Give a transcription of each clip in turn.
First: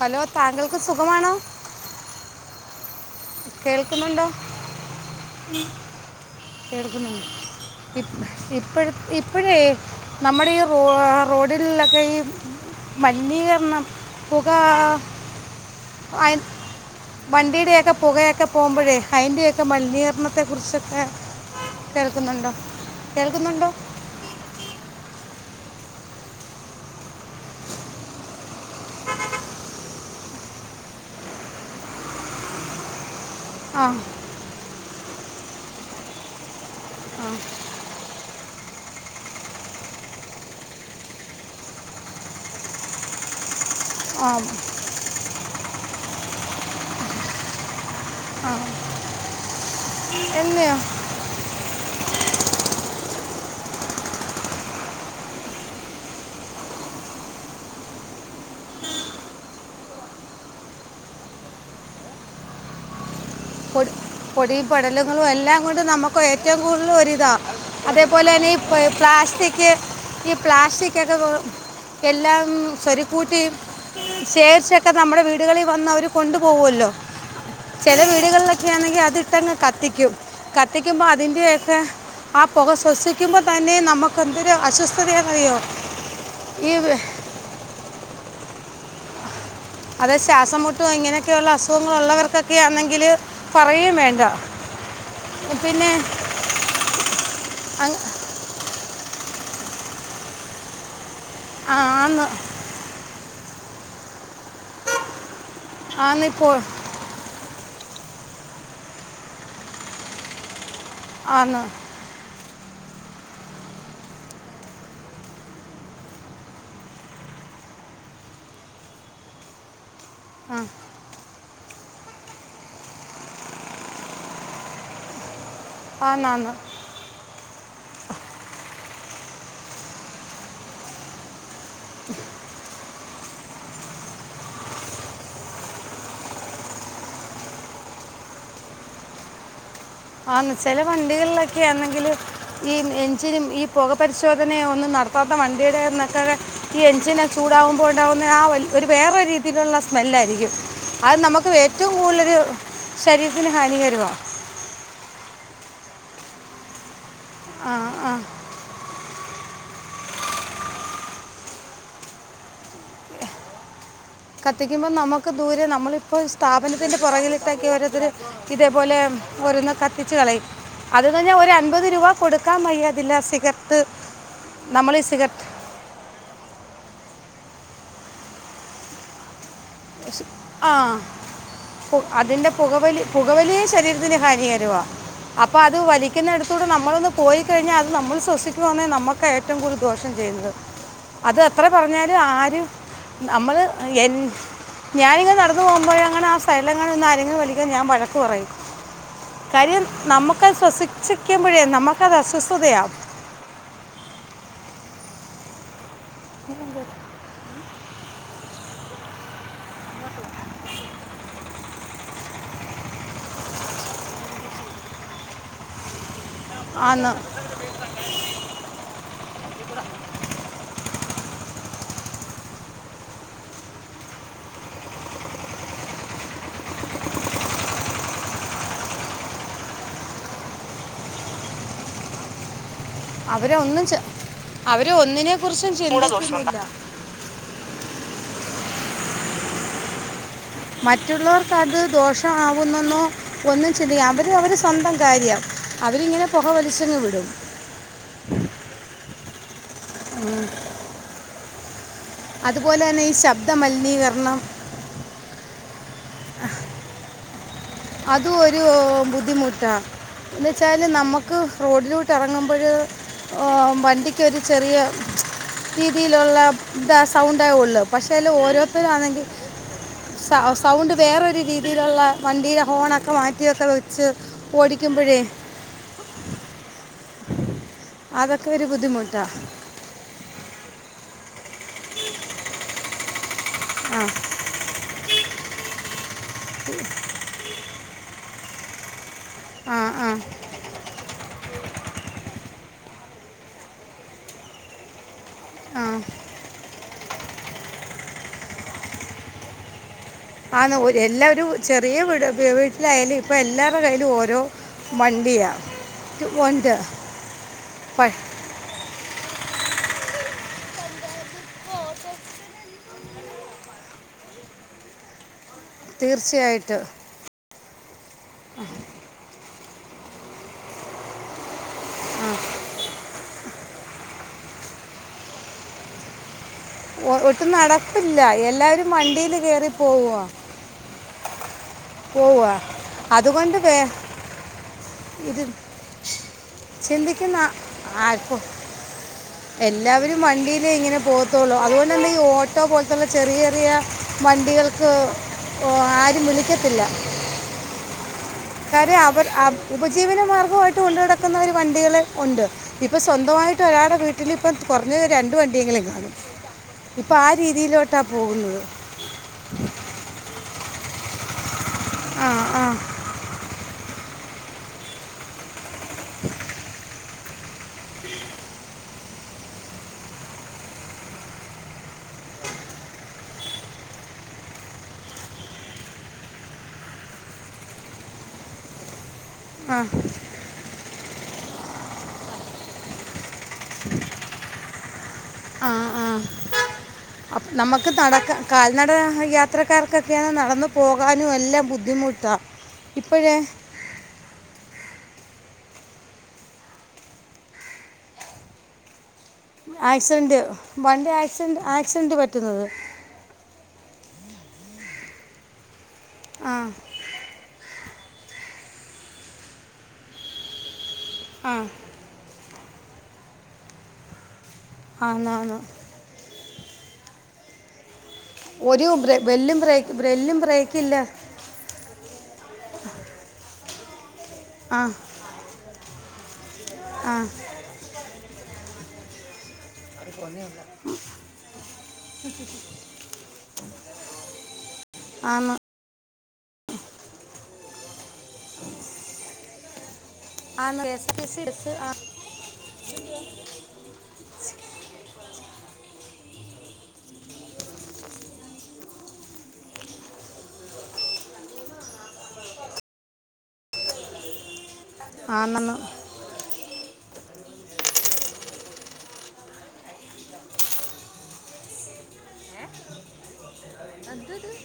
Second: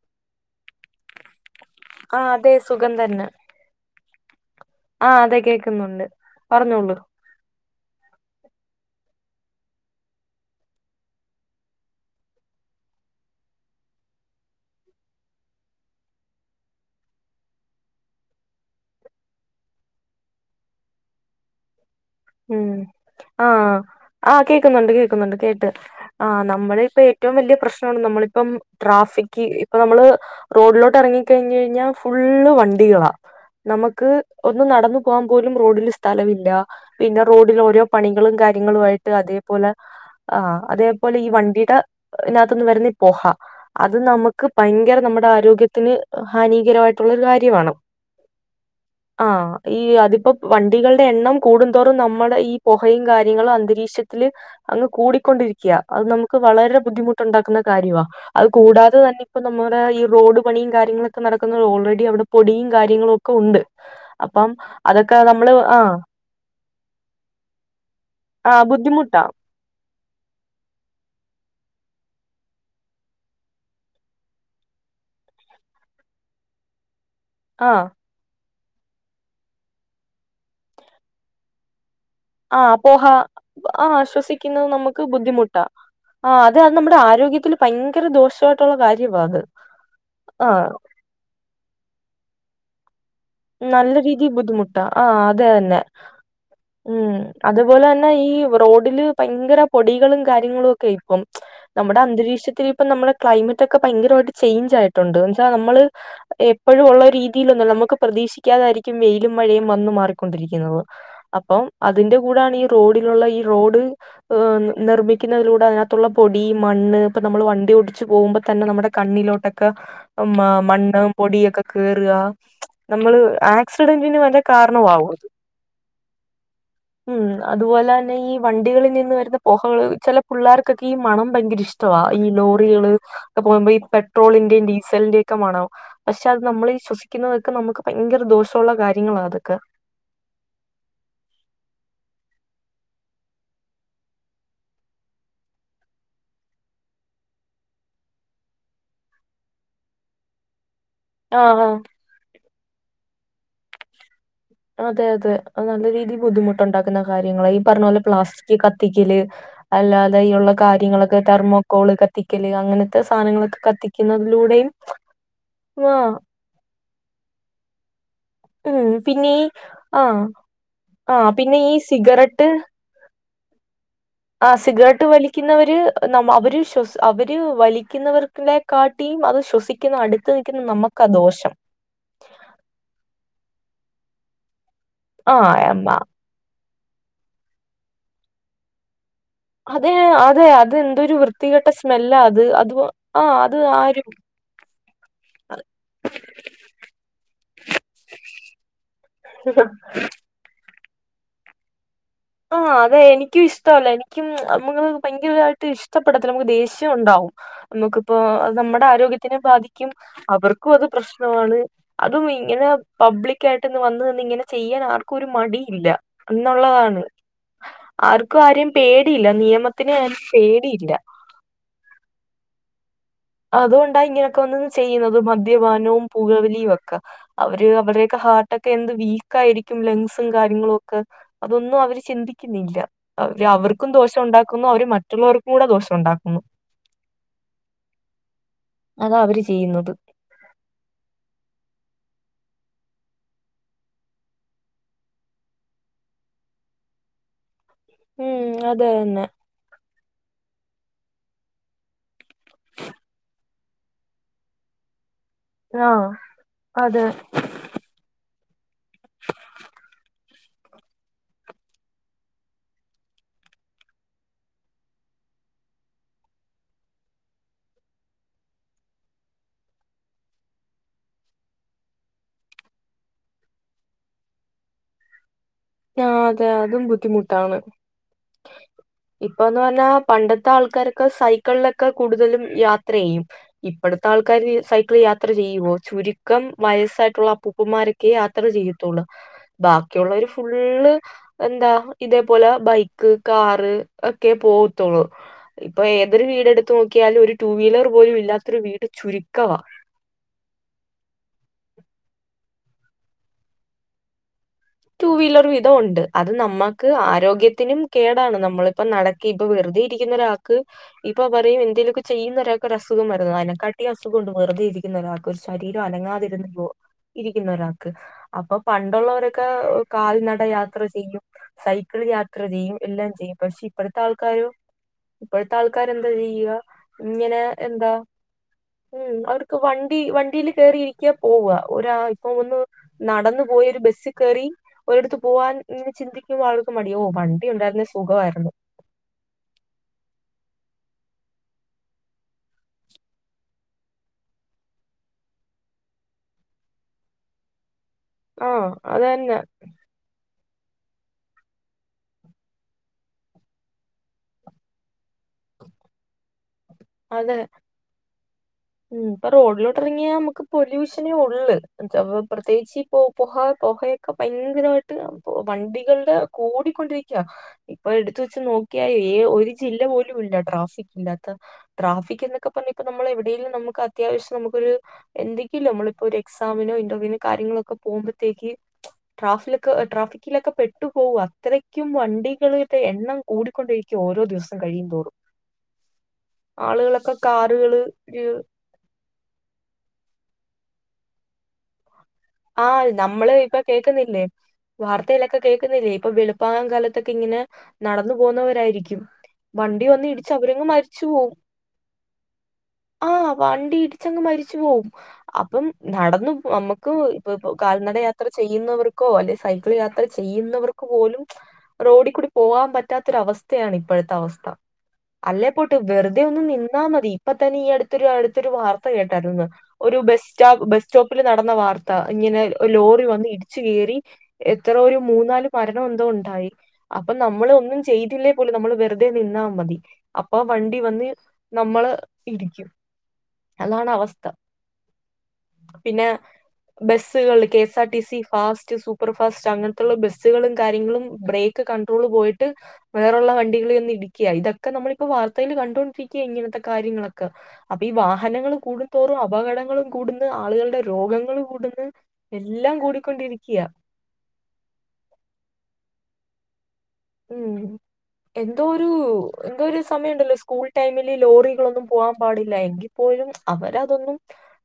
Hello താങ്കൾക്ക് സുഖമാണോ? ആ അതെ സുഖം തന്നെ. കേൾക്കുന്നുണ്ടോ? ആഹ അതെ കേൾക്കുന്നുണ്ട്. പറഞ്ഞോളൂ. ഇപ്പ ഇപ്പഴും ഇപ്പഴേ നമ്മുടെ ഈ റോ റോഡിലൊക്കെ ഈ, മലിനീകരണം, പുക വണ്ടിയുടെ ഒക്കെ. പുകയൊക്കെ പോകുമ്പോഴേ അതിൻ്റെയൊക്കെ മലിനീകരണത്തെ കുറിച്ചൊക്കെ. ഉം ആഹ് ആഹ് കേൾക്കുന്നുണ്ട് കേൾക്കുന്നുണ്ട് കേട്ട്. ആഹ് നമ്മള് ഇപ്പ ഏറ്റവും വല്ല്യ പ്രശ്നമാണ് നമ്മളിപ്പം ട്രാഫിക് ഇപ്പൊ നമ്മള്. റോഡിലോട്ട് എറങ്ങി കഴിഞ്ഞ് കഴിഞ്ഞാ ഫുള്ള് വണ്ടികളാ. ആ നമുക്ക് ഒന്ന് നടന്ന് പോവാൻ പോലും റോഡില് സ്ഥലവില്ല. പിന്നെ ആ റോഡില് ഓരോ പണികളും കാര്യങ്ങളു ആയിട്ട് അതേപോലെ. ആഹ് അതേപോലെ ഈ വണ്ടിടെ നകത്തുന്ന് വരുന്ന ഈ പൊഹ. അത് ആ നമുക്ക് ഭയങ്കര നമ്മുടെ ആരോഗ്യത്തിന് ഹാനികരായിട്ടുള്ള ഒരു കാര്യവാണ്. ആഹ്. ആഹ് ഈ അതിപ്പോ വണ്ടികളുടെ എണ്ണം കൂടും തോറും നമ്മടെ ഈ പൊഹയും കാര്യങ്ങളും അന്തരീക്ഷത്തില്. അങ്ങ് കൂടിക്കൊണ്ടിരിക്യാ അത് നമുക്ക് വളരെ ബുദ്ധിമുട്ടുണ്ടാക്കുന്ന കാര്യവാ. അത് കൂടാതെ തന്നെ ഇപ്പ നമ്മുടെ ഈ റോഡ് പണിയും കാര്യങ്ങളൊക്കെ നടക്കുന്നത് ഓൾറെഡി അവിടെ പൊടിയും കാര്യങ്ങളും ഒക്കെ ഉണ്ട്. പൊ അപ്പം പൊടി അതൊക്കെ പടലുങ്ങളും നമ്മള് എല്ലാം കൊണ്ട് ആഹ് നമ്മ ക്ക് ഏറ്റവും കൂടുതൽ ഒരിതാ അതേപോലെ തന്നെ ആഹ് ഈ ബുദ്ധിമുട്ടാ. പ്ലാസ്റ്റിക്. ക്ക് ഈ പ്ലാസ്റ്റിക്കൊക്കെ എല്ലാം സ്വരികൂട്ടി. ശേഖരിച്ചൊക്കെ നമ്മുടെ വീടുകളി വന്ന് അവര് കൊണ്ടു പോവുല്ലോ. ആഹ്. ചില വീടുകളിലൊക്കെയാണെങ്കി അതിട്ട് അങ്ങ് കത്തിക്കും കത്തിക്കുമ്പോ അതിന്റെയൊക്കെ. ആ പോക ആഹ് പോഹ ശ്വസിക്കുമ്പോ തന്നെ ആഹ് നമുക്ക് എന്തൊര് ശ്വസിക്കുന്നത് നമുക്ക് അസ്വസ്ഥതയാ യെന്ന് അറിയാമോ. ബുദ്ധിമുട്ടാ. ആഹ് അതെ അത് നമ്മുടെ ആരോഗ്യത്തില് ഭയങ്കര ദോഷായിട്ടുള്ള കാര്യമാ അത്. അത് ആഹ് ശ്വാസംമുട്ടും ഇങ്ങനെയൊക്കെയുള്ള അസുഖങ്ങൾ ഉള്ളവർക്കൊക്കെ ആന്നെങ്കില്. നല്ല രീതി ബുദ്ധിമുട്ടാ ആഹ് അത് തന്നെ. പിന്നെ ഉം അതുപോലെ അങ്ങ് തന്നെ ഈ റോഡില്. ഭയങ്കര പൊടികളും കാര്യങ്ങളും ഒക്കെ ഇപ്പം നമ്മടെ ആന്ന് അന്തരീക്ഷത്തിൽ ഇപ്പം നമ്മളെ ക്ലൈമറ്റ് ഒക്കെ ഭയങ്കരമായിട്ട് ചേയ്ഞ്ച് ആയിട്ടുണ്ട് എന്ന് വച്ചാ നമ്മള് ആന്ന് ഇപ്പോൾ എപ്പഴും ഉള്ള രീതിൽ ഒന്നും നമ്മക്ക് പ്രതീക്ഷിക്കാതായിരിക്കും വെയിലും, മഴയും വന്ന് മാറിക്കൊണ്ടിരിക്കുന്നത് ആന്ന് അപ്പം അ തിന്റെ കൂടാണ് ഈ റോഡിലുള്ള ഈ റോഡ്. നിർമ്മിക്കുന്നതിലൂടെ അതിനകത്തുള്ള പൊടി, മണ്ണ്, ഇപ്പൊ നമ്മൾ വണ്ടി ഓടിച്ച് പോകുമ്പോ തന്നെ നമ്മടെ കണ്ണിലോട്ടൊ ക്കെ മ ആ മണ്ണ്, പൊടി, ഒക്കെ കേറുക. നമ്മള് ആക്സിഡന്റിന് വരെ കാരണവാവും അത്. ആന്ന് ആന്ന്. ഉം അതുപോലെ തന്നെ ഈ വണ്ടികളിൽ നിന്ന് വരുന്ന പോഹകള് ചില പിള്ളാർക്കൊക്കെ ഈ മണം ഭയങ്കര ഇഷ് വാ ഈ ലോറികള് ഒക്കെ പോകുമ്പോ ഈ പെട്രോളിന്റെ, ഡീസലിന്റെ ഒക്കെ മണം. പക്ഷെ അത് നമ്മള് ശ്വസിക്കുന്നതൊക്കെ നമുക്ക് ഭയങ്കര ദോഷുള്ള കാര്യങ്ങളാ അതൊക്കെ. ആന്ന് ചെല വണ്ടികളിലൊക്കെ ആണെങ്കില്. ഈ എഞ്ചിനും ഈ പൊക പരിശോധന ഒന്നും നടത്താത്ത വണ്ടിയുടെന്ന് ഒക്കെ. ഈ എഞ്ചിനെ ചൂടാവുമ്പോ ഉണ്ടാവുന്ന ആ ഒരു ഒരുവേറെ രീതിയിലുള്ള സ്മെല്ല് ആയിരിക്കും. അത് നമുക്ക് ആഹ് ആഹ് ഏറ്റവും കൂടുതലൊരു ശരീരത്തിന് ഹാനികരുവാ. അതെ അതെ അത് നല്ല രീതിൽ ബുദ്ധിമുട്ടുണ്ടാക്കുന്ന കാര്യങ്ങളാ ഈ ആ പറഞ്ഞ പോലെ ആ പ്ലാസ്റ്റിക്ക് കത്തിക്കല്. അല്ലാതെയുള്ള കാര്യങ്ങളൊക്കെ തെർമോക്കോള് കത്തിക്കല് അങ്ങനത്തെ സാധനങ്ങളൊക്കെ കത്തി കത്തിക്കുമ്പോ നമുക്ക് ദൂരെ ആഹ് നമ്മളിപ്പോ സ്ഥാപനത്തിൻ്റെ പുറകിലിട്ട് ഒക്കെ ഓരോത്തര്. ഇതേ ഉം പോലെ പിന്നെ ഈ ഓരോന്ന് കത്തിച്ച് ആഹ് കളയും. അത് ആഹ് തന്നെ പിന്നെ ഈ ഒരൻപത് രുപ സിഗരറ്റ് കൊടുക്കാൻ വയ്യ തില് സിഖർട്ട്. ആ സിഗർറ്റ് വലിക്കുന്നവര്. നമ അവര് ശ്വസി അവര് വലിക്കുന്ന വരെ കാട്ടി അത് ശ്വസിക്ക ആഹ്. അതിന്റെ പുകവലി പുകവലി ശരീരത്തിന് ഹാനികരവാ ആ അപ്പൊ അത് അമ്മ വലി ക്കുന്നടുത്തൂടെ നമ്മളൊന്ന് പോയി കഴിഞ്ഞ അത് നമ്മൾ ശ്വസിക്കുവാന്നെ നമ്മ ഏറ്റവും കൂടുതൽ അതെ ദോഷം അതെ ചെയ്യുന്നത്. അതെന്തൊരു അത് എത്ര വൃത്തികെട്ട പറഞ്ഞാലു സ്മെല്ലാ അത് ആര് അത് ആ അമ്മൾ അത് ആരും എൻ ഞാനിങ്ങെന നടന്ന് പോകുമ്പോഴങ്ങനാ ആ സൈഡിലങ്ങാനാ നിന്ന് ആരെങ്കിലും വലിക്ക ഞാൻവഴക്ക് പറയും കാര്യം നമ്മക്കത് ശ്വസിച്ച് ഇക്ക്യുമ്പഴേ നമ്മ ആഹ് അതെ എനിക്യുഷ് ഇഷ്ടല്ല എനിക്കും [unintelligible] ഭയങ്കരവായിട്ട് ഇഷ്ടപ്പെടത്തില്ല നമക്ക് ദേഷ്യംണ്ടാവും നമുക്കിപ്പോ നമ്മുടെ ആരോഗ്യത്തിനെ ബാധിക്കും അവർക്കും അത് പ്രശ്ന വാണ്. അതും ഇങ്ങനെ പബ്ലിക്ക ആയിട്ട് ഇന്ന് വന്ന് നിന്ന് ഇങ്ങനെ ചെയ്യാൻ ആർക്കും ഒരു മടിയില്ല എന്നുള്ളതാണ് ആന്ന് ആർക്കും ആരെയും പേടിയില്ല നിയമത്തിന് ആരിം പേടിയില്ല അതുകൊണ്ടാ ഇങ്ങനെ ഒക്കെ വന്നന്ന് ചെയ്യുന്നത്. മദ്യപാനവും പൂകവലിയും ഒക്കെ അവര് അവരുടെയൊക്കെ ഹാർട്ടൊക്കെ എന്ത് വീക്ക് ആയിരിക്കും ലങ്സും കാര്യങ്ങളു ഒക്കെ അതൊന്നും അവര് ചിന്തിക്കുന്നില്ല അവ [unintelligible] അവരെ ഒന്നും അവർക്കും ചെ- ദോഷൊ ഉണ്ടാക്കുന്നു. അവർ അവരെ ഒന്നിനെ മറ്റുള്ളവർക്കും കൂടെ കുറിച്ചും ദോഷം ഉണ്ടാക്കുന്നു ചിന്തിക്കുന്നില്ല അതാ അവര് ചെയ്യുന്നത് മറ്റുള്ളവർക്ക് അത് ദോഷമാവുന്നൊന്നും ഒന്നും ചിന് അവര് അവര് സ്വന്തം കാര്യം. അവരിങ്ങനെ പൊകവലിച്ചങ്ങ് വിടും ഉം അത് തന്നെ ഉം അതുപോലെ തന്നെ ഈ ശബ്ദ മലിനീകര്ണം ആഹ് അതെ അത് ഒരു ബുദ്ധിമുട്ടാ എന്ന് വച്ചാല് നമ്മക്ക് റോഡിലൂട്ട് എറങ്ങുമ്പഴ ഔഹ് വണ്ടിക്കൊരു ചെറിയ രീതിയിലൊള്ള ത സൗണ്ടെ ഒള്ളു. പക്ഷേ ഇല് ഓരോര്ത്തരാണെങ്കി സൗണ്ട് വേറെരു രീതിയിലുള്ള വണ്ടീ ഫോണൊക്കെ മാറ്റിയൊക്കെ വെച്ച് ഓടിക്കുമ്പഴേ ആഹ് അതെ അതും ബുദ്ധിമുട്ടാണ് അതൊക്കെ ഒരു ബുദ്ധിമുട്ടാണ് ഇപ്പൊന്ന് പറഞ്ഞാ പണ്ടത്തെ ആൾക്കാരൊക്കെ സൈക്കള്ലൊക്കെ കൂടുതലും യാത്ര ചെയ്യും. ഇപ്പഴത്തെ ആ ആൾക്കാർ സ യാത്ര ചെയ്യുവോ ചുരുക്കം വയസ്സായിട്ടുള്ള അപ്പൂപ്പന്മാരൊക്കെ യാത്ര ചെയ്യെത്തുള്ളു ആ ആ ബാക്കിയുള്ളവർ ഫുള്ള് എന്താ ഇതേപോലെ ബൈക്ക് കാറ് ഒക്കെ പോവത്തുള്ളു ഇപ്പൊ ആ ഏതൊരു വീടെടുത്ത് നോക്കിയാലും ഒരു ടു വീലർ പോലും ഇല്ലാത്തൊരു വീട് ചുരുക്കവാ ആന്ന് എല്ലാവരും ചെറീയ വീട് വീട്ട്ലായാലും ഇപ്പൊ എല്ലാരുടെ കയ്യ്ലും ഓരോ ടു വീലർ വിധം ഉണ്ട്. വണ്ടിയാണ് അത് ഉണ്ട് നമ്മൾക്ക് ആരോഗ്യത്തിനും പ- കേടാണ് നമ്മൾ ഇപ്പൊ നടക്ക ഇപ്പൊ വെറുതെ ഇരിക്കുന്ന ഒരാക്ക് ഇപ്പൊ പറയും എന്തേലൊക്കെ ചെയ്യുന്ന ഒരാക്ക് ഒരു അസുഖം വരുന്നെ അയ്നെക്കാട്ടി അസുഖ ഉണ്ട്. വെറുതെ ഇരിക്കുന്ന ഒരാൾക്ക് ഒരു ശരീം അനങ്ങാതിരിന്നുക്കൊ തീർച്ചയായിട്ട് ഇരിക്കു സ ഒരാൾക്ക് അപ്പൊ പണ്ടുള്ളവരെ ക്കെ കാൽനട യാത്ര ചെയ്യും സൈക്കിൾ യാത്ര ചെയ്യും. എല്ലാം ചെയ്യും പക്ഷെ ഇപ്പഴത്തെ ആൾക്കാരോ ഇപ്പഴത്തെ ആൾക്കാർ എന്താ ചെയ്യ ഒ- ഇങ്ങനെ ഒട്ടും എന്താ നടപ്പില്ല എല്ലാവരും ഉം വണ്ടിയിൽ അവർക്ക് കയറി വണ്ടി പോവുക വണ്ടില് റി ഇരിക്ക പോവ ഒരാൾ ഇപ്പൊ പോവുക ഒന്ന് നടന്നപ അതുകൊണ്ട് വേ പോയൊരു ബ കേറി ഒരിടത്ത് ഇത് പോവാൻ ഇങ്ങെ ചിന്തിക്കുമ്പോ ആൾക്ക് മടി ഓ ചിന്തിക്കുന്ന വണ്ടി ഉണ്ടായിരുന്നെ ആർക്കും സുഖവായിരുന്നു എല്ലാവരും വണ്ടിയിലേ ഇങ്ങനെ പോഹത്തൊള്ളൂ. അതുകൊണ്ട് തന്നെ ഈ ഓട്ടോ പോലെത്തുള്ള ചെറിയ ചെറിയ വണ്ടികൾക്ക് ആരും വിളിക്കത്തില്ല ആ കാര്യ അത് ആവർ തന്നെ അവ ഉപജീവന മാർഗവായിട്ട് കൊണ്ട് നടക്കുന്ന ഒരു വണ്ടികള് ഉണ്ട് ഇപ്പൊ സ്വന്തവായിട്ട് ഒരാളെ വിട്ട് ട്ടിലിപ്പം കൊറ്ഞ്ഞെ രണ്ട് വണ്ടിയെങ്കിലും കാണും. ഇപ്പ ആ അത് രീതിയിലോട്ടാ പോകുന്നത് ഉം ഇപ്പൊ റോഡിലോട്ട് എറങ്ങിയാ നമക്ക് പൊല്യൂഷനേ ഒള്ള് ആ ആ പ്രത്യേകിച്ച് ഇപ്പൊ ഉഹ [unintelligible] യൊക്കെ ഭയങ്കര വായിട്ട് വണ്ടികള്ടെ കൂടിക്കൊണ്ടിരിക്ക ഇപ്പൊ എടുത്ത വച്ച് നോക്കിയാൽ ഏ ഒരു ജില്ല പോലും ഇല്ല ട്രാഫിക് ഇല്ലാത്ത ട്രാഫിക് എന്നൊക്കെ പറ ഇപ്പ നമ്മൾ എവിടെയേലും നമുക്ക് അത്യാശ്യം നമുക്കൊരു എന്തെങ്കിലും നമ്മളിപ്പോൊ ഒരു എക്സാമിനോ ഇന്റർവ്യൂവിനോ കാര്യങ്ങളൊക്കെ പോകുമ്പോഴത്തേക്ക് ട്രാഫ ആ ട്രാഫിക്കിലൊക്കെ പെ തട്ട് പോകാ അത്രക്കും വണ്ടികളുടെ എണ്ണം കൂടിക്കൊണ്ടിരിക്കുക ഓരോ ദിവസം കഴിയും തോറും ആഹ് ആളുകളൊക്കെ നമുക്ക് കാറുകള് നടക്ക കാൽ നട യാത്രക്കാർക്കൊക്കെയാണ് നടന്നു പോകാനും എല്ലാം ബുദ്ധിമുട്ടാ ആഹ് നമ്മള് ഇപ്പൊ കേക്കുന്നില്ലേ വാർത്തയിലൊക്കെ കേൾക്കുന്നില്ലേ ഇപ്പൊ വെളുപ്പാം കാലത്തൊക്കെ ഇങ്ങനെ നടന്നു പോകുന്നവരായിരിക്കും വണ്ടി വന്ന് ഇടിച്ച് ആക്സിഡന്റ് അവരങ്ങ് വണ്ടി ആക്സിഡന്റ് ആക്സിഡന്റ് പറ്റുന്നത് ആഹ് വണ്ടി ഇടിച്ചങ്ങ് മരിച്ചു പോവും അപ്പം നടന്നു ആ നമ്മക്ക് ഇപ്പം കാൽനട യാത്ര ചെയ്യുന്നവർക്കോ അല്ലെ സൈക്കിൾ യാത്ര ചെയ്യുന്നവർക്ക് പോലും ആഹ് റോഡി കൂടി പോകാൻ പറ്റാത്തൊരവസ്ഥയാണ് ഇപ്പോഴത്തെ അവസ്ഥ അല്ലേ ആന്നാന്ന് പോട്ട് വെറ് ഇതേ ഒന്ന് നിന്നാ മതി ഇപ്പ തന്നെ ഈയടുത്ത് ഒരുടു ഈയടുത്ത് ഒരു വാർത്ത ബ്രെ- കേട്ടാരുന്ന് ബെല്ലും ബ്രേക്ക് ഒര് ബസ് ബെല്ലും ബസ് ബ്രേക്കില്ല സ്റ്റോപ്പില് നടന്ന വാർത്ത ഇങ്ങനെ ലോറി വന്ന് ഇടിച്ചു കയറി എത്ര ആ ഒരു മൂന്നാല് മരണം എന്തോ ഉണ്ടായി അപ്പൊ ആ നമ്മൾ ഒന്നും ചെയ്തില്ലേ പോലും നമ്മള് വെറുതെ നിന്നാ മതി അപ്പൊ വണ്ടി വന്ന് നമ്മള് ഇടിക്കും അതാണ് അവസ്ഥ ആന്ന് പിന്നെ ബസ്സുകൾ K SR TC fast super fast അങ്ങന ബസുകളും ആന്ന് കെ കാര്യങ്ങളും S R T C break bus ആ- കണ്ട്രോള് പോയിട്ട് വേറുള്ള വണ്ടികള് ചെന്ന് ഇടിക്കുകയാ ഇതൊക്കെ നമ്മളിപ്പോ വാർത്തയിൽ കണ്ടുകൊണ്ടിരിക്കുകയാ ഇങ്ങനത്തെ കാര്യങ്ങളൊക്കെ അപ്പൊ ഈ വാഹനങ്ങള് കൂടും തോറും അപകടങ്ങളും കൂടുന്ന് ആളുകളുടെ രോഗങ്ങളും കൂ അവിന്ന് എല്ലാം കൂടിക്കൊണ്ടിരിക്കയാ ആന്നെന്ന് ഉം എന്തോ ഒരു എന്തോ ഒരു സമയം ഉണ്ടല്ലോ സ്കൂൾ ടൈമില് ലോറികളൊന്നും പോവാൻ പാടില്ല എങ്കിൽ പോലും അവരതൊന്നും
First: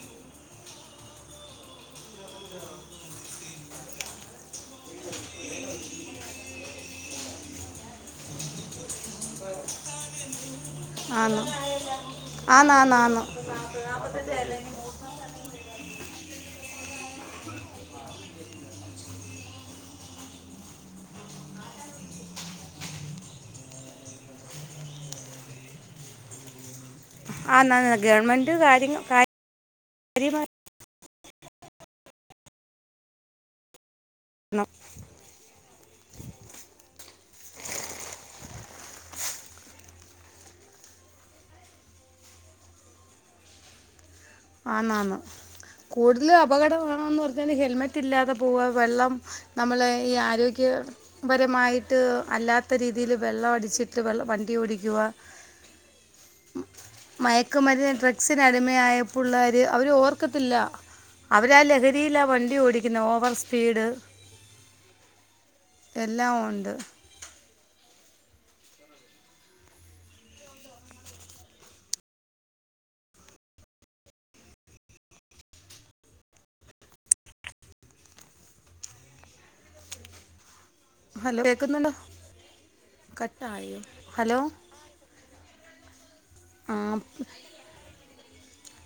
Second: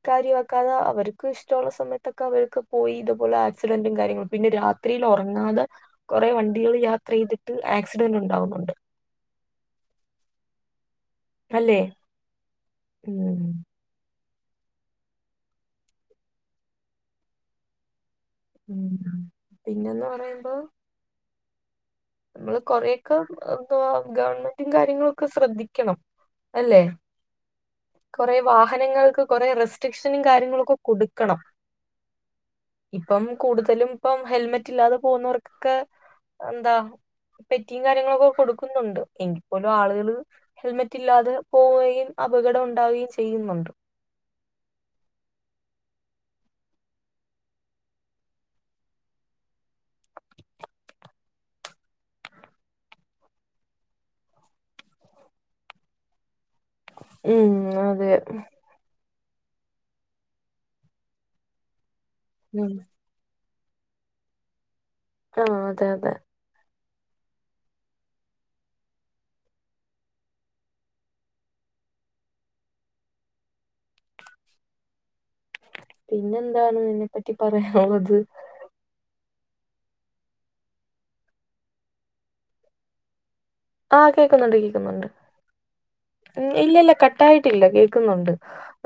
കാര്യമാക്കാതെ അവർക്ക് ഇഷ്ടമുള്ള സമയത്തൊക്കെ അവർക്ക് പോയി ഇതുപോലെ ആക്സിഡന്റും കാര്യങ്ങളും പിന്നെ രാത് രാത്രിയിൽ ഉറങ്ങാതെ കുറേ വണ്ടികൾ യാത്ര ചെയ്തിട്ട് ആക്സിഡന്റ് ഉണ്ടാവുന്നുണ്ട് ആന്ന് അല്ലേ ആന്ന് ആന്ന് ആന്ന് [inaudible] ഉം. പിന്നെന്ന് പറയുമ്പോ നമ്മള് കൊറേയൊക്കെ എന്തവാ ഗവൺമെന്റും കാര്യങ്ങളും ഒക്കെ ശ്രദ്ധിക്കണം അല്ലെ ആന്നാന്ന് കൊറേ ഗവൺമെൻറ് കാര്യങ്ങൾ വാഹനങ്ങൾക്ക് കുറേ റെസ്ട്രിക്ഷനും കാര്യമായിരുന്നു കാര്യങ്ങളുമൊക്കെ കൊടുക്കണം ഇപ്പം കൂടുതലും ഇപ്പം ഹെൽമെറ്റ് ഇല്ലാതെ പോകുന്നവർക്കൊക്കെ എന്താ പെറ്റിയും കാര്യങ്ങളൊക്കെ കൊടുക്കുന്നുണ്ട് എങ്കിൽപ്പോലും ആളുകള് ഹെൽമെറ്റ് ഇല്ലാതെ പോവുകയും അപകടം ഉണ്ടാവുകയും ചെയ്യുന്നുണ്ട് ആന്ന് ആന്ന് കൂടുതലും അപകടമാണന്ന് പറഞ്ഞാൽ ഹെൽമെറ്റ് ഇല്ലാതെ പോവുക വെള്ളം നമ്മള് ഈ ആരോഗ്യ പരമായിട്ട് അല്ലാത്ത രീതിയില് വെള്ളം അടിച്ചിട്ട് വെള്ള വണ്ടി ഓടിക്കുക ഉം മയക്കുമരുന്ന് അതെ ഡ്രഗ്സിനടി പിള്ളാര് അവര് ഓർക്കത്തില്ല അവരാ ലഹരിയിലാ വണ്ടി ഉം ഓടിക്കുന്ന ഓവർ സ് സ്പീട് ആഹ് അതെ അതെ എല്ലാം ഉണ്ട് പിന്നെന്താണ് ഇതിനേപറ്റി പറയാനുള്ളത് ഹലോ കേക്കുന്നുണ്ടോ കട്ട്‌ ആയോ ആഹ് കേക്കുന്നുണ്ട് കേക്കുന്നുണ്ട് ഉം ഇല്ല ആ ഇല്ലാ കട്ട് ആയിട്ടില്ലാ കേക്ക്ന്നോ ഇണ്ട്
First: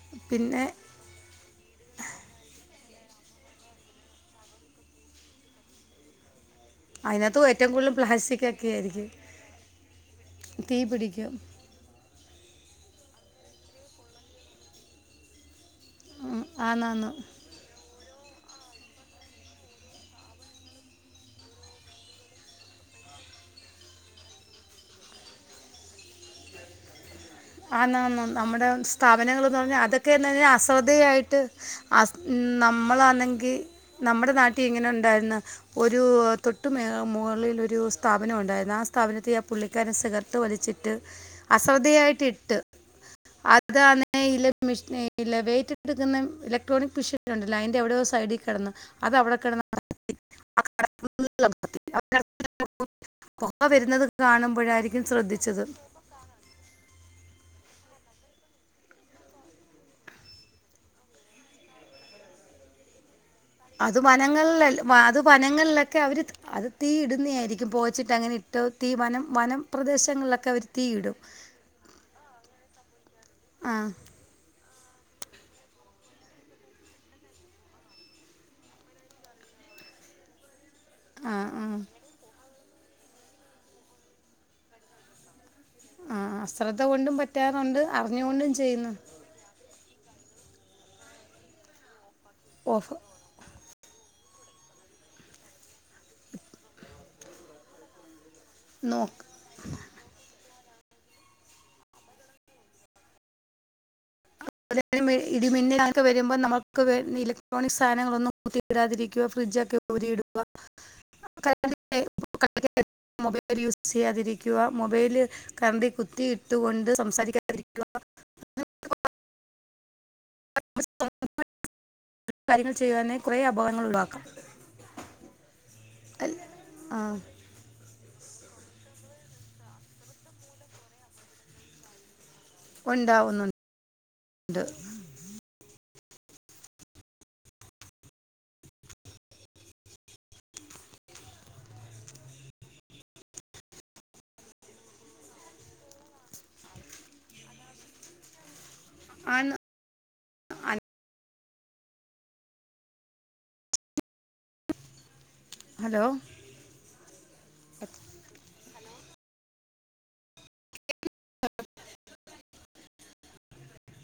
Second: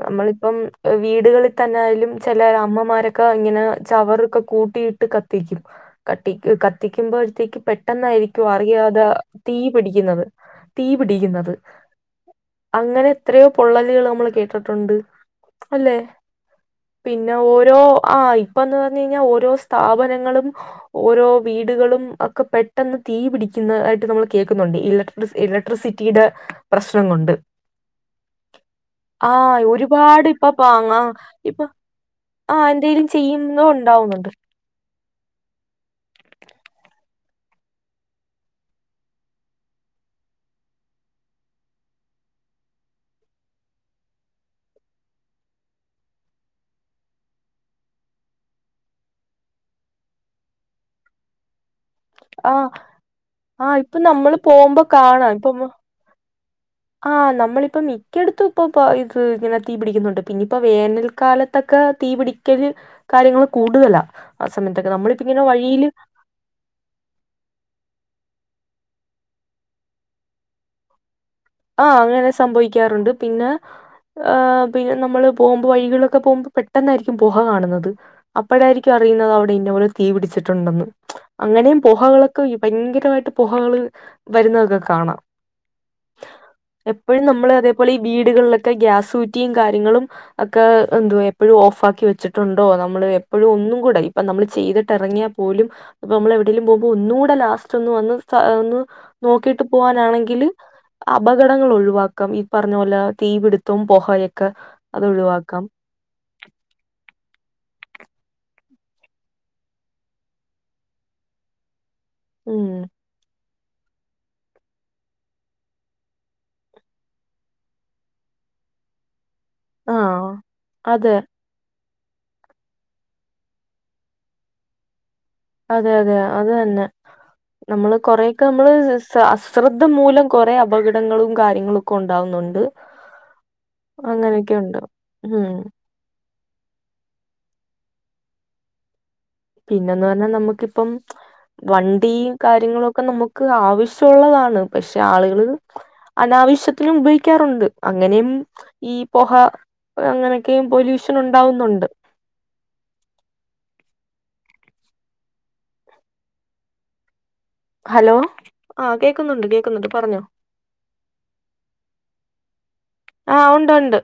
നമ്മളിപ്പം പിന്നെ വീടുകളി തന്നൊയാലും ചെല അമ്മമാരാക്കെ ഇങ്ങനെ ചവറൊക്കെ കൂട്ടിയിട്ട് കത്തിക്കും കത്തി അതിനകത്ത് കത്തിക്ക്യമ്പോഴത്തേക്ക് ഏറ്റവും കൂടുതൽ പ്ലാസ്റ്റിക് പെട്ടെന്നായിരിക്കും ഒക്കെ അറിയാതെ ആയിരിക്കും തീ പിടിക്ക്ന്നാത് തീ പിടിക്ക്ന്നാത് അങ്ങനെ എത്രയോ പൊള്ളല്കള് നമ്മള് കേട്ടിട്ടോണ്ട് അല്ലെ ഉം, ആന്നാന്ന് പിന്നെ ഓരോ ആയി ഇപ്പൊ എന്ന് പറഞ്ഞ് കയിഞ്ഞാ ഓരോ സ്ഥാപനങ്ങളും ഓരോ വീടുകളും ഒക്കെ പെട്ടെന്ന് തീ പിടിക്ക്ന്നാ ആയിട്ട് നമ്മള് കേക്ക്ന്നോണ്ട് ഇലക്ട്രി ഇലക്ട്രിസിറ്റിടെ പ്രശ്നം കൊണ്ട് ആന്ന് ആന്ന് നമ്മടെ സ്ഥാപനങ്ങളാന്ന് ആഹ് പറഞ്ഞാ അതൊക്കെ ഒരുപാട് എന്നാല് ഇപ്പൊ പാങ്ങ അശ്രദ്ധാ ആയിട്ട് ഇപ്പൊ ആഹ് സ് ആഹ് എന്തേലും നമ്മളാണെങ്കി ചെയ്യുന്നോ ഉണ്ടാവുന്നുണ്ട് നമ്മടെ നാട്ടി ഇങ്ങനെ ഒണ്ടാര്ന്ന് ഒരു തൊട്ട മേ മേളില് ഒര് സ്ഥാപനം ഒണ്ടാരുന്നു ആഹ് സ്ഥാപനത്തി ആഹ് പുള്ളി താ സിഗാർട്ട് വലിച്ചിട്ട് അശ്രദ്ധയായിട്ട് ഇട്ട് അതാണ് [unintelligible] ഇലക്ട്രോണിക് മിഷിൻ അയന്റെ എവടെയേ സൈഡി [unintelligible] ആഹ് [unintelligible] പൊക ആഹ് ഇപ്പൊ വരുന്നത് നമ്മള് കാണും പോകുമ്പോ മ്പോഴായിരിക്കും കാണാം ഇപ്പൊ ശ്രദ്ധിച്ചത് ആഹ് നമ്മളിപ്പം മിക്ക്യേയേടുത്തും ഇപ്പൊ ഇത് ഇങ്ങനെ തീ പിടിക്ക്ന്നോണ്ട് പിന്നി ഇപ്പേ വേനൽക്കാല തക്കെ തീ പിടിക്കല് കാര്യങ്ങള് അത് വനങ്ങളിലെക്കേ അത് വഴിയില് വനങ്ങളിലൊക്കെ അവര് അത് തീയിടുന്നെ ആയിരിക്കും പൊകച്ചിട്ട് അങ്ങനെ ഇട്ട് തീ വനം വനംപ്രദേശങ്ങളിലൊക്കെ അവര് തീയിടും ആഹ് അങ്ങനെ സംഭവിക്കാറ് ഒണ്ട് പിന്നെ ആ ആഹ് പിന്നെ നമ്മള് പോകുമ്പോ വഴിലൊടെക്കെ പോമ്പോ പെട്ടെന്നായിരിക്കും പുഹ കാണാന്നത് അപ്പോഴാരിക്കും അറിയ്ന്നാത് അവടെ ഇന്നാ പോലെ തീ പിടിച്ചിട്ട് ഒണ്ടാന്ന് ആ ആ അങ്ങനെയും പോഹകളൊക്കെ ബയങ്കരമായിട്ട് പോഹകള് വെര്ന്നാത് കാണാം ആഹ് ആഹ് സ് എപ്പോഴും നമ്മള് അതേപോലെ ഈ വീടുകളിലൊക്കെ ചെയ്യുന്നു ഗ്യാസുറ്റ് റ്റിയും കാര്യങ്ങളും ഒക്കെ എന്തുവ്യാ എപ്പോഴും ഓഫ് ആക്കി വെച്ചിട്ടുണ്ടോ ഓഫ് നമ്മളെ എപ്പോഴും ഒന്നും കൂടെ ഇപ്പം നമ്മള് ചെയ്തിട്ട് എറങ്ങയാ പോലും ഇപ്പം നമ്മള് എവിടെലും പോമ്പോ ഒന്നുടെ ലാസ്റ്റ് ഒന്ന് വന്ന് സാ ഒന്ന് നോക്ക് നോക്കിട്ട് പോവാനാണെങ്കില് അപകടങ്ങള് ഒഴിവാക്കാം ഈ പറഞ്ഞാ പോലെ തീപിടുത്തം പോഹയൊക്കെ അത് ഒഴിവാക്കാം ഒക്കെ വരുമ്പോ നമ്മക്ക് വേ ഇലക്ട്രോണിക് സാധനങ്ങളൊന്നും കുത്തി ഇടതിരിക്ക്യായാ ഫ്രിഡ്ജൊക്കെ ഊരി ഇട്കാ ഉം. [unintelligible] മൊബൈല് യൂസ് ചെയ്യാതിരിക്ക്യാ മൊബൈല് കാറാണ്ടി കുത്തി ഇട്ടുകൊണ്ട് സംസാരിക്ക്യായാതേ ഇരിക്ക്യൂവാ ആഹ് അതെ. [unintelligible] കാര്യങ്ങൾ ചെയ്യ്ന്നാതിന് കുറേ അപകടങ്ങൾ ഒഴിവാക്കം അതെ അതെ അത് തന്നെ നമ്മള് കൊറയൊക്കെ നമ്മള് സ അശ്രദ്ധ മൂലം കൊറെ അപകടങ്ങളും കാര്യങ്ങളൊക്കെ ഒണ്ടാവന്നോണ്ട് ഉണ്ടാവുന്നുണ്ട് അങ്ങനൊക്കെ ഒണ്ട് ഉം പിന്നെന്ന് പറഞ്ഞാ നമ്മാക്ക് ഇപ്പം വണ്ടിയും കാര്യങ്ങളൊക്കെ നമ്മക്ക് ആവിശോള്ളതാണ് പശേ ആള്കള് അനാവിശ്യത്തിനും ഉപയോഗിക്ക്യാറോണ്ട് അങ്ങനെയും ഈ പൊഹ ആണ്- അങ്ങനെയൊക്കെയും ആണ്. പൊല്യൂഷൻ ഒണ്ടാവന്നോണ്ട് ഹലോ ഹലോ ആഹ് കേക്ക്ന്നോണ്ട് കേക്ക്ന്നോണ്ട് പറഞ്ഞോ [inaudible] ആഹ് ഒണ്ട് ഒണ്ട്